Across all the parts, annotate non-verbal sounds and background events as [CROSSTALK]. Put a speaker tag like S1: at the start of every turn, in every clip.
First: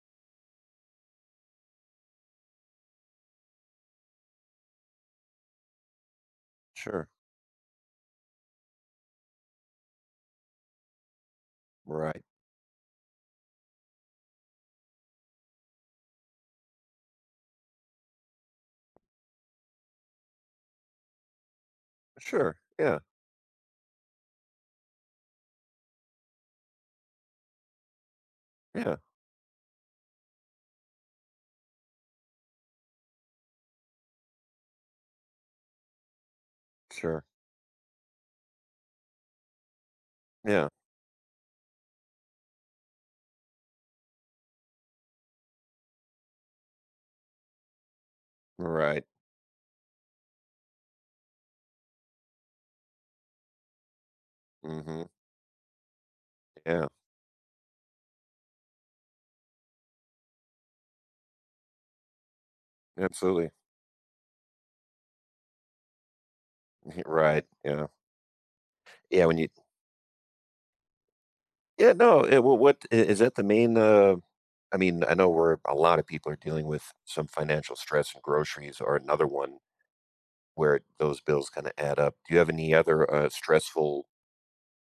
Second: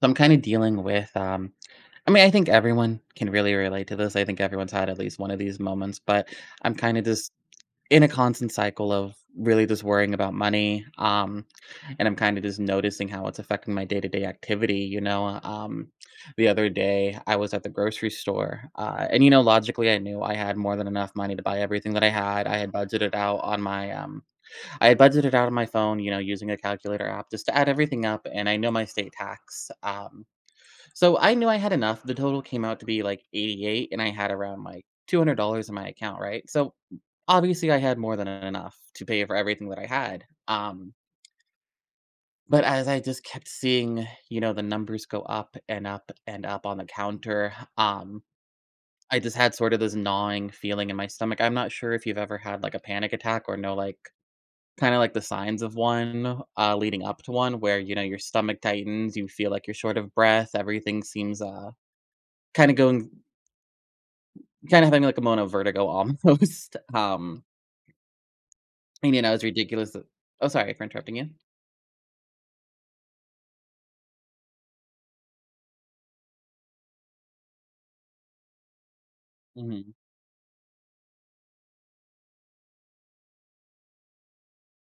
S1: So I'm kind of dealing with, I think everyone can really relate to this. I think everyone's had at least one of these moments, but I'm kind of
S2: Sure.
S1: just in a constant cycle of really just worrying about money. And I'm
S2: Right.
S1: kind of just noticing how it's affecting my day to day activity. The other day I was at the grocery store, and you know, logically, I knew I had more than enough money to buy everything that I had.
S2: Sure.
S1: I had
S2: Yeah.
S1: budgeted out on I had budgeted out on my phone, you know, using a calculator app just to add everything up. And I know my
S2: Yeah.
S1: state tax. So I knew I had enough. The total came out to be like 88 and I had around like $200 in my account, right? So
S2: Sure.
S1: obviously I had more than enough to pay for everything that I had.
S2: Yeah.
S1: But as I just kept seeing, you know, the numbers go up and up and up on the counter.
S2: Right.
S1: I just had sort of this gnawing feeling in my stomach. I'm not sure if you've ever had like a panic attack or know like kind of
S2: Mhm.
S1: like the signs of one
S2: Yeah.
S1: leading up to one where you know your stomach tightens, you feel like you're short of breath, everything seems kind of going.
S2: Absolutely.
S1: Kinda having, like, a mono vertigo almost, [LAUGHS]
S2: [LAUGHS] Right. Yeah.
S1: and, you
S2: Yeah,
S1: know,
S2: when
S1: it's
S2: you
S1: ridiculous, oh, sorry for interrupting you.
S2: Yeah, no, yeah, well, what I is that the main, I mean, I know where a lot of people are dealing with some financial stress, and groceries are another one
S1: Mhm.
S2: where those bills kinda add up. Do you have any other, stressful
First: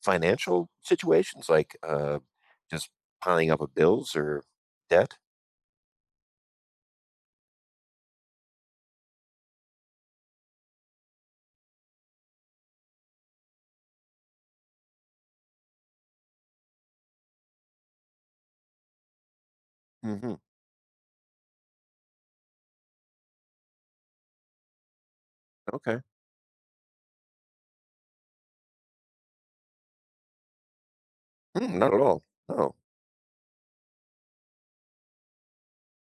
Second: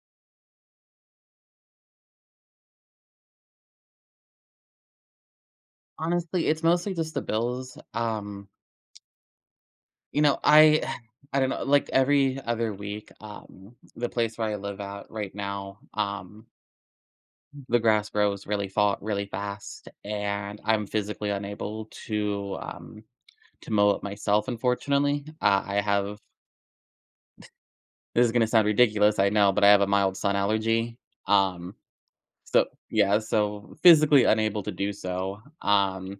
S2: financial situations, like, just piling up of bills or debt?
S1: Honestly, it's mostly just the bills, you know, I [SIGHS] I don't know, like, every other week. The place where I live at right now, the grass grows really fa really fast,
S2: Mhm.
S1: and I'm physically unable to mow it myself, unfortunately. I
S2: Okay.
S1: have, this is gonna sound ridiculous, I know, but I have a mild sun allergy, um
S2: Mm, not at all.
S1: so
S2: No.
S1: yeah, so physically unable to do so.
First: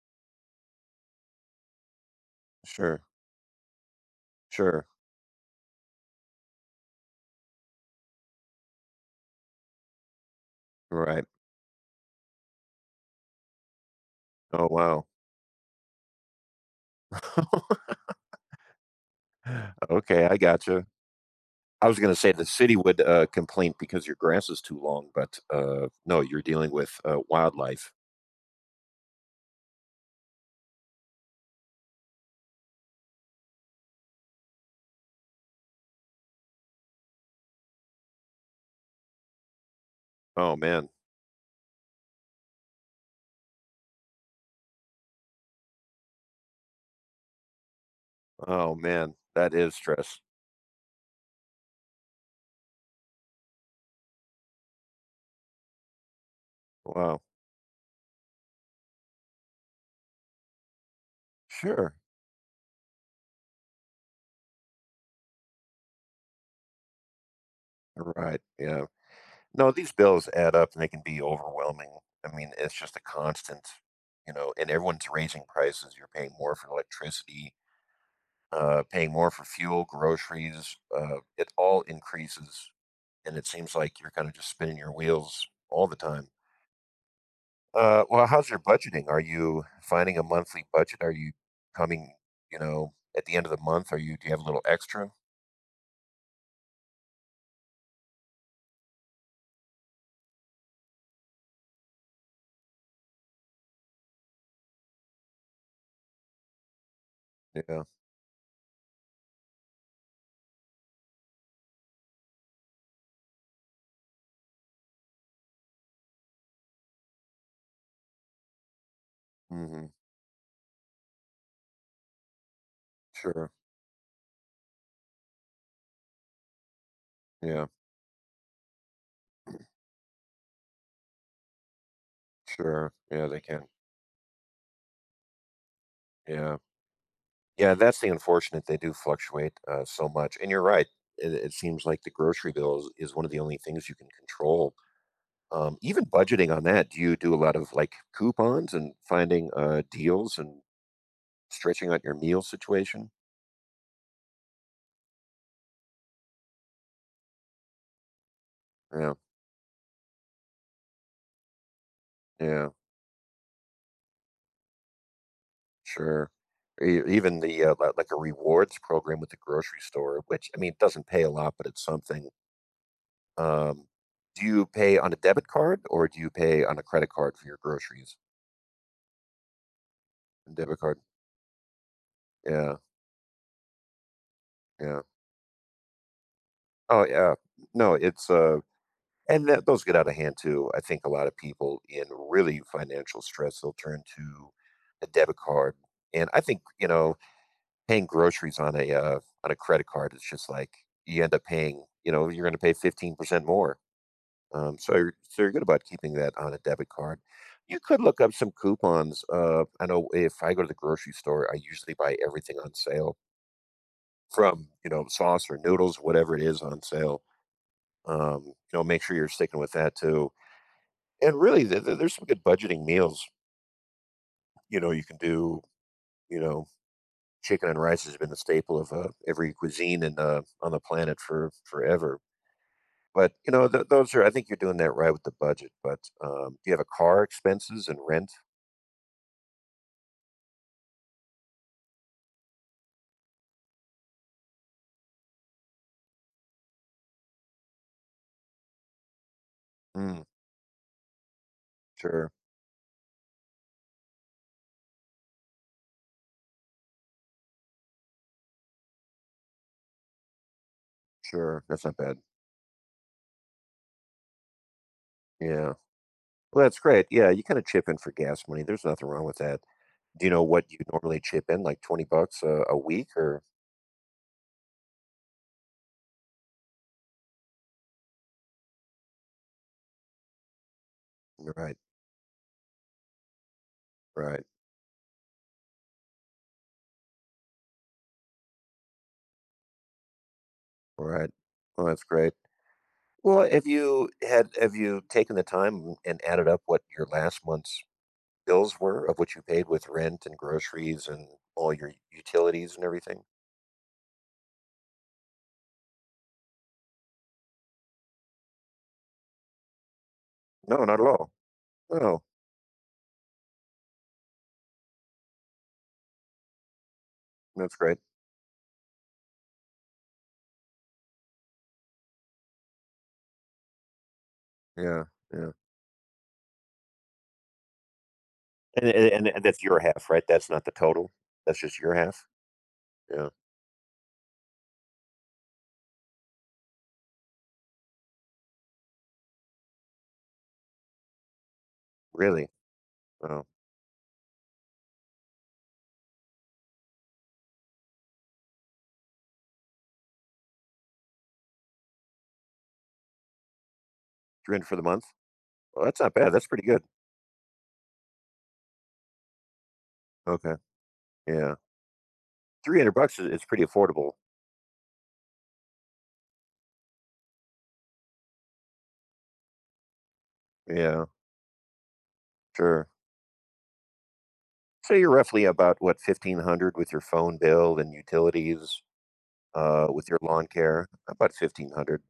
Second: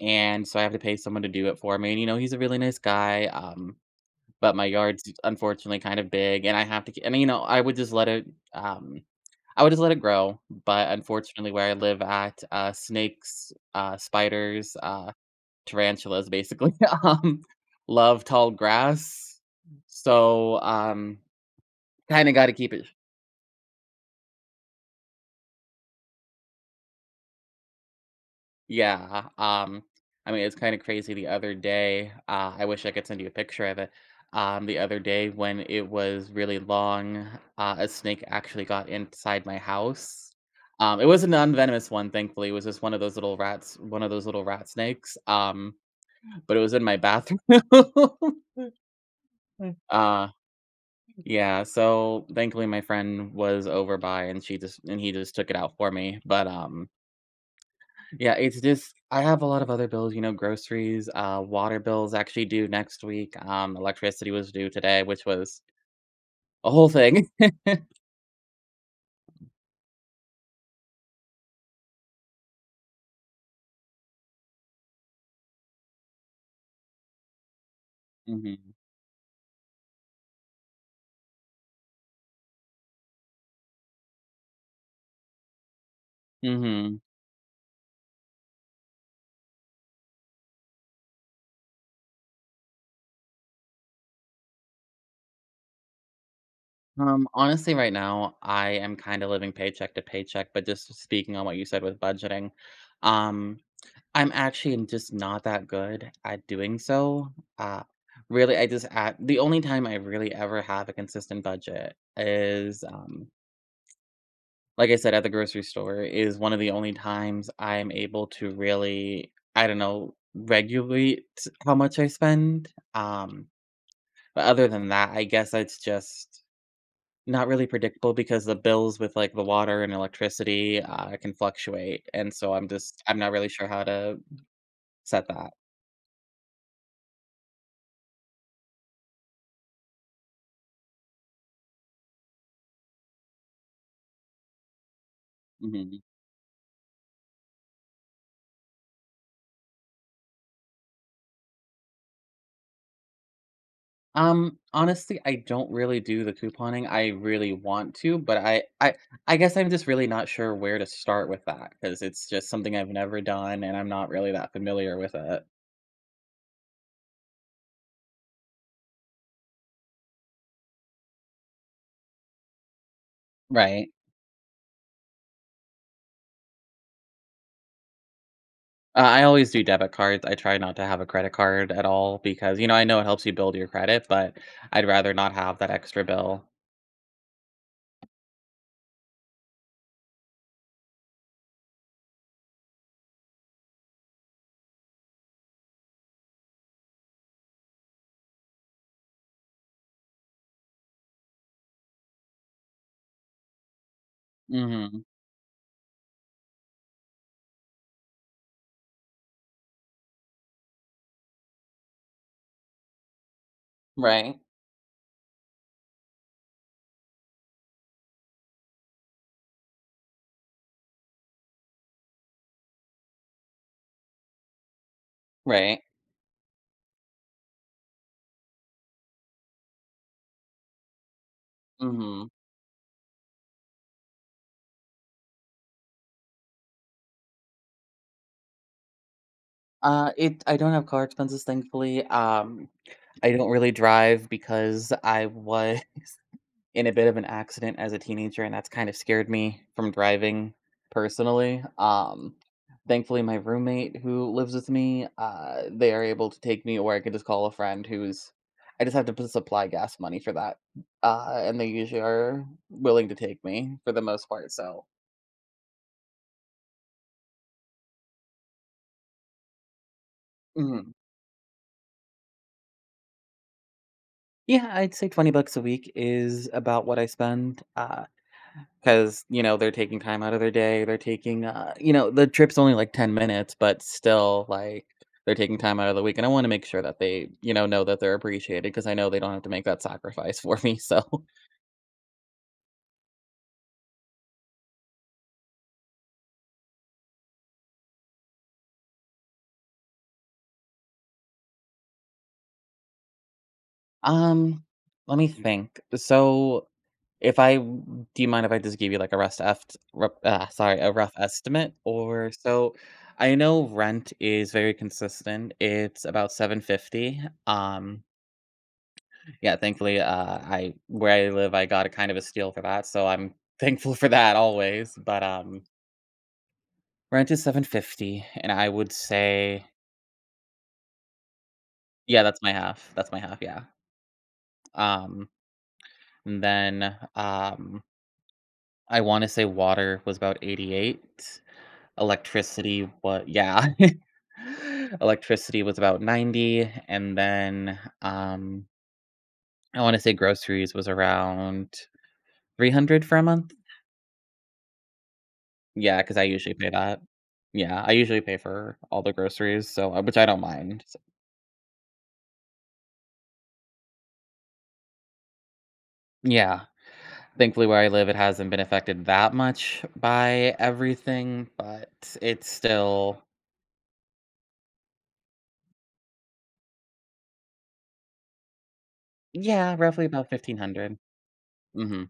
S1: And so I have to pay someone to do it for me. And you know, he's a really nice
S2: Sure.
S1: guy. But my
S2: Sure.
S1: yard's unfortunately kind of big, and I have and you know, I would just let it. Um, I would just let it grow. But
S2: Right.
S1: unfortunately, where I live at, snakes,
S2: Oh,
S1: spiders,
S2: wow.
S1: tarantulas, basically, [LAUGHS] um,
S2: [LAUGHS]
S1: love tall grass.
S2: Okay, I
S1: So
S2: gotcha.
S1: um,
S2: I was gonna
S1: kind
S2: say
S1: of
S2: the
S1: got to keep
S2: city
S1: it.
S2: would, complain because your grass is too long, but, no, you're dealing with, wildlife.
S1: Yeah, I mean, it's kinda crazy the other day, I wish I could send you a picture of it. The other day when it was really long, a snake actually got inside my house.
S2: Oh, man.
S1: It was a non-venomous one, thankfully, it was just one of those little rats one of those little rat snakes, but it was in my bathroom. [LAUGHS]
S2: Oh, man. That is stress.
S1: Uh, yeah, so, thankfully, my friend was over by, and she just and he just took it out for me, but.
S2: Wow.
S1: Yeah, it's just I have a lot of other bills, you know, groceries, water
S2: Sure.
S1: bills actually due next week. Electricity was due today, which was a whole thing.
S2: You're right, yeah. No, these bills add up, and they can be overwhelming. I mean, it's just a constant, and everyone's raising prices. You're paying more for electricity,
S1: [LAUGHS] Hmm.
S2: paying more for fuel, groceries, it all increases and it seems like you're kind of just spinning your wheels all the time.
S1: Hmm.
S2: Well, how's your budgeting? Are you finding a monthly budget? Are you coming, you know, at the end of the month? Are you do you have a little extra?
S1: Honestly, right now I am kind of living paycheck to paycheck, but just speaking on what you said with budgeting, um, I'm just not that good at doing so. Uh,
S2: Yeah.
S1: really, I just at the only time I really ever have a consistent budget is. Like I said, at the grocery store is one of the only times I'm able to really, I don't
S2: hmm
S1: know, regulate how much I spend. Um,
S2: Sure.
S1: but other than that, I guess it's just not really
S2: Yeah.
S1: predictable because the bills with like the water and electricity can fluctuate, and so
S2: Sure.
S1: I'm
S2: Yeah,
S1: not
S2: they
S1: really
S2: can.
S1: sure how to set that.
S2: Yeah. Yeah, that's the unfortunate. They do fluctuate so much, and you're right. It seems like the grocery bill is one of the only things you can control.
S1: Mhm.
S2: Even budgeting on that, do you do a lot of like coupons and finding deals and stretching out your meal situation?
S1: Honestly, I don't really do the couponing. I really want to, but I
S2: Yeah,
S1: I guess I'm just really not sure where to start with that because it's just
S2: yeah,
S1: something I've never done and I'm not really that familiar with it.
S2: sure. E even the, li like a rewards program with the grocery store, which, I mean, it doesn't pay a lot, but it's something. Um,
S1: Right.
S2: do you pay on a debit card or do you pay on a credit card for your groceries?
S1: I always do debit cards. I try not
S2: Debit
S1: to
S2: card.
S1: have a credit card at all because, you know,
S2: Yeah,
S1: I know it helps you build your credit, but I'd
S2: yeah.
S1: rather not have that extra bill.
S2: Oh, yeah. No, it's, And th those get out of hand too. I think a lot of people in really financial stress, they'll turn to a debit card. And I think, you know, paying groceries on a credit card, it's just like you end up paying, you know, you're gonna pay 15% more. Um, so
S1: Mhm.
S2: you're so you're good about keeping that on a debit card. You could look up some coupons. I know if I go to the grocery store, I usually buy everything on sale
S1: Right.
S2: from, you know, sauce or noodles, whatever it is on sale. You know, make sure you're sticking with that too. And really, there's some good budgeting meals. You know, you can do,
S1: Right.
S2: you know, chicken and rice has been a staple of every cuisine in, on the planet for forever.
S1: Mhm.
S2: But, you know, th those are I think you're doing that right with the budget, but, do you have a car expenses and rent?
S1: It I don't have car expenses, thankfully. I don't really drive because I was in a bit of an accident as a teenager, and that's kind of scared me from
S2: Mm,
S1: driving personally.
S2: sure,
S1: Thankfully, my roommate who lives with me, they are able to take me, or I can just call a friend who's. I just have to supply gas money for that, and
S2: sure,
S1: they
S2: that's not
S1: usually
S2: bad.
S1: are willing to take me for the most part. So,
S2: Yeah. Well, that's great, yeah, you kinda chip in for gas money, there's nothing wrong with that. Do you know what you
S1: mhm.
S2: normally chip in, like 20 bucks a week or
S1: Yeah, I'd say $20 a week is about what I spend. 'Cause, you know, they're taking time out of their day, they're taking,
S2: Right,
S1: you know, the trip's only, like, 10 minutes, but
S2: right,
S1: still, like, they're taking time out of the week, and I wanna make sure that they, you know that they're appreciated because I know they don't have to make that sacrifice [LAUGHS] for me, so.
S2: right.
S1: [LAUGHS]
S2: Well, that's great. Have you taken the time and added up what your last month's bills were of what you paid with rent and groceries and all your utilities and everything?
S1: um, let me think. So, if I, do you mind if I just give you, like, a rough eft rep ah,
S2: No,
S1: sorry, a
S2: not at
S1: rough
S2: all.
S1: estimate?
S2: No.
S1: Or so, I know rent is very consistent, it's about 750.
S2: That's great.
S1: um, Yeah, thankfully, I where I live, I got a kind of a steal for that, so I'm [LAUGHS] thankful for that always,
S2: Yeah, yeah.
S1: rent is 750, and I
S2: And
S1: would
S2: and and that's
S1: say,
S2: your half, right? That's not the total. That's just your
S1: yeah,
S2: half?
S1: that's my
S2: Yeah.
S1: half, yeah, um, and then, I wanna say water was about 88,
S2: Really?
S1: electricity what?
S2: Wow.
S1: Yeah. [LAUGHS] Electricity was about 90, and then, I wanna say groceries was around 300 for a month.
S2: 300 for the month? Well,
S1: Yeah,
S2: that's not
S1: because I
S2: bad. That's
S1: usually
S2: pretty
S1: pay
S2: good.
S1: that. Yeah, I usually pay for all the groceries, so, which I don't
S2: Okay.
S1: mind, s
S2: Yeah. 300 bucks is pretty affordable.
S1: Yeah. Thankfully, where I live, it hasn't been affected that much by
S2: Yeah,
S1: everything, but it's
S2: sure.
S1: still,
S2: So you're roughly about what 1,500 with your phone bill and utilities,
S1: yeah, roughly
S2: with your
S1: about
S2: lawn care,
S1: 1,500.
S2: about 1,500.
S1: Mhm,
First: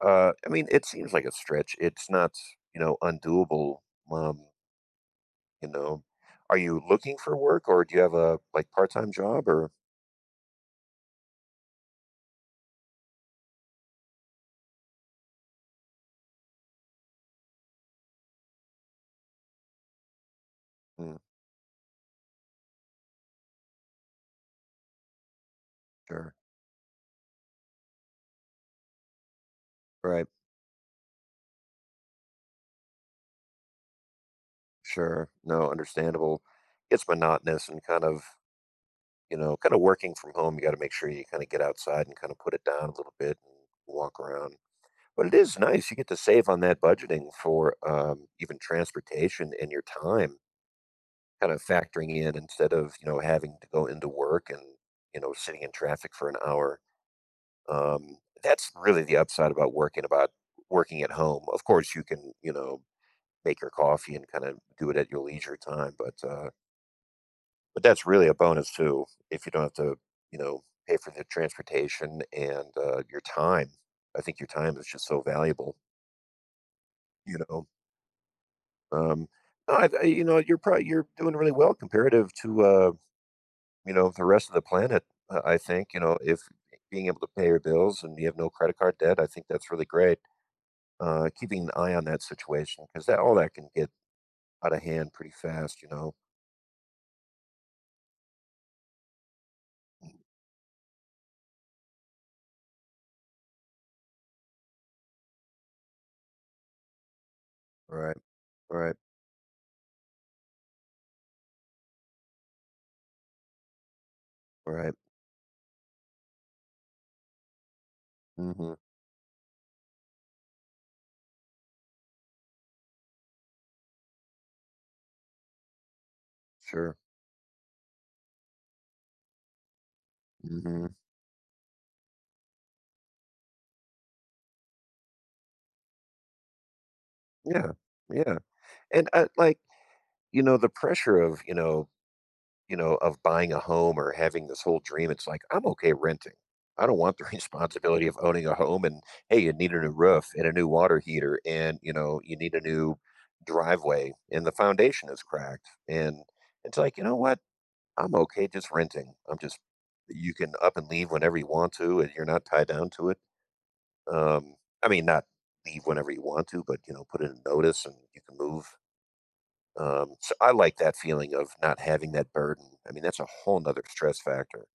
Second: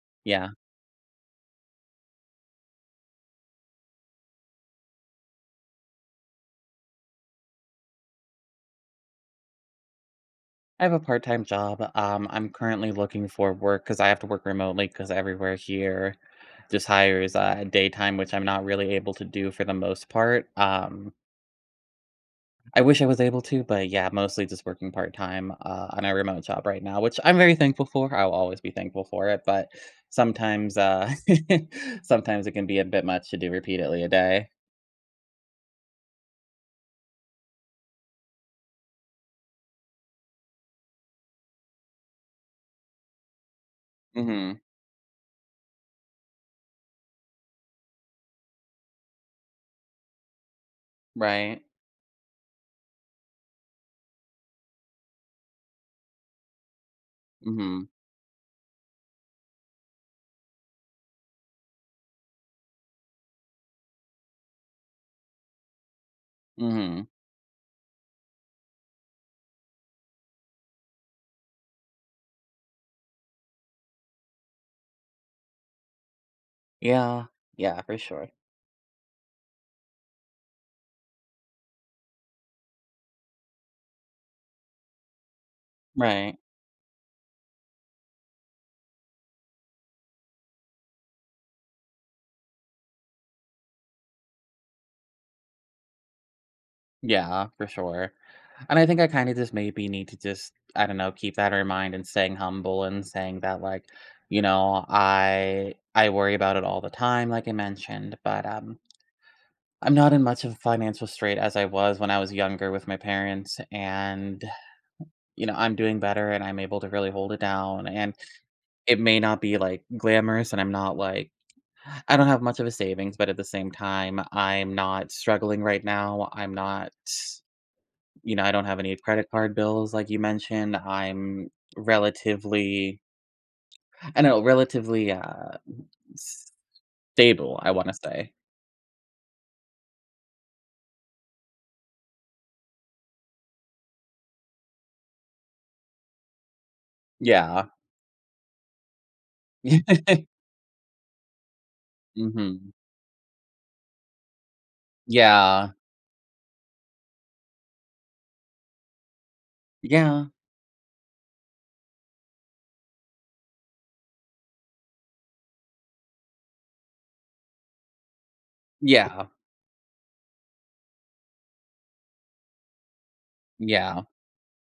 S1: yeah.
S2: I mean, it seems like a stretch. It's not, you know, undoable. Um, you know, are you looking for work or do you have a like part-time job or?
S1: I have a part-time job, I'm currently looking for work because I have to work remotely because everywhere here just hires, daytime, which I'm not really able to do for the most part,
S2: Hmm?
S1: I wish I was able to, but yeah, mostly just working part time, on a
S2: Sure.
S1: remote job right now, which I'm very thankful for. I'll always be thankful for it, but
S2: Right.
S1: sometimes, [LAUGHS] sometimes it can be a bit much to do repeatedly a day.
S2: Sure. No, understandable. It's monotonous and kind of, you know, kind of working from home. You got to make sure you kind of get outside and kind of put it down a little bit and walk around.
S1: Hmm.
S2: But it is nice. You get to save on that budgeting for even transportation and your time, kind
S1: Right.
S2: of factoring in instead of, you know, having to go into work and, you know, sitting in traffic for an hour.
S1: Hmm.
S2: Um, that's really the upside about working at home. Of course, you can, you know, make your coffee and kinda do it at your leisure time, but, uh
S1: Hmm.
S2: but that's really a bonus too, if you don't have to, you know, pay for the transportation and, your time. I think your time is just so valuable,
S1: Yeah.
S2: you know?
S1: Yeah, for sure.
S2: Um, no, I you know, you're doing really well comparative to, you know, the rest of the planet, I think, you know,
S1: Right.
S2: if being able to pay your bills and you have no credit card debt, I think that's really great. Keeping an eye on that situation because that all that can get out of hand pretty fast, you know?
S1: Yeah, for sure. And I think I kind of just maybe need to just, I don't know, keep that in mind and staying humble and saying that like, you know, I worry about it all the time, like I
S2: Right,
S1: mentioned, but
S2: right,
S1: I'm not in much of a financial strait as I was when I was younger with my parents, and,
S2: right.
S1: you know, I'm doing better and I'm able to really hold it down, and
S2: Mhm.
S1: it may not be, like, glamorous, and I'm not, like, I don't have much of a savings, but at the same time, I'm not struggling right now. I'm not,
S2: Sure.
S1: you know, I don't have any credit card bills like you mentioned.
S2: Mhm.
S1: I'm relatively I know, relatively, stable,
S2: Yeah.
S1: I wanna say.
S2: Yeah. And, like, the pressure of, of buying a home or having this whole dream, it's like, "I'm okay renting." I don't want the [LAUGHS]
S1: Yeah.
S2: responsibility of owning a home and, "Hey, you need a new
S1: [LAUGHS]
S2: roof and a new water heater and, you know, you need a
S1: Mhm.
S2: new driveway and the foundation is cracked."
S1: Yeah.
S2: And it's like, "You know what? I'm okay just renting. I'm just
S1: Yeah.
S2: You can up and leave whenever you want to, and you're not tied down to it." Um, I mean, not leave whenever you want to, but, you know, put in a notice and you can move.
S1: Yeah.
S2: So I like that feeling of not having that burden. I mean, that's a whole nother
S1: Yeah,
S2: stress factor.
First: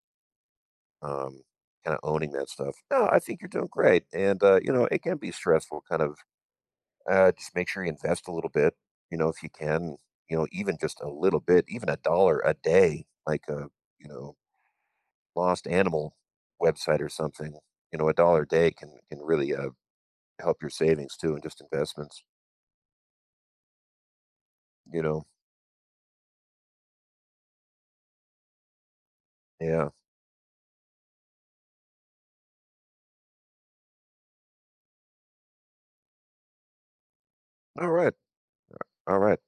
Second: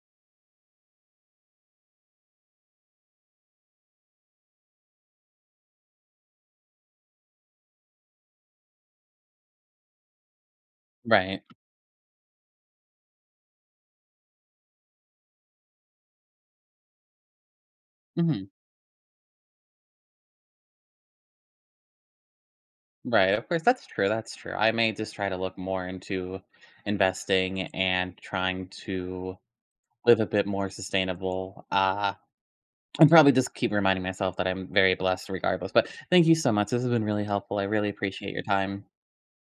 S2: Um, kind of owning that stuff. No, I think you're doing great. And, you know, it can be stressful kind of, just make sure you invest a little bit, you know, if you can, you know, even just a little
S1: right.
S2: bit, even a dollar a day, like a, you know, lost animal website or something, you know, a dollar a
S1: Mhm,
S2: day can really, help your savings too and just investments.
S1: right, of course, that's true, that's true. I may
S2: You
S1: just
S2: know?
S1: try to look more into investing and trying to
S2: Yeah.
S1: live a bit more sustainable, and probably just keep reminding myself that I'm very blessed regardless, but thank you so much, this has been really helpful, I really
S2: Alright,
S1: appreciate your time.
S2: alright.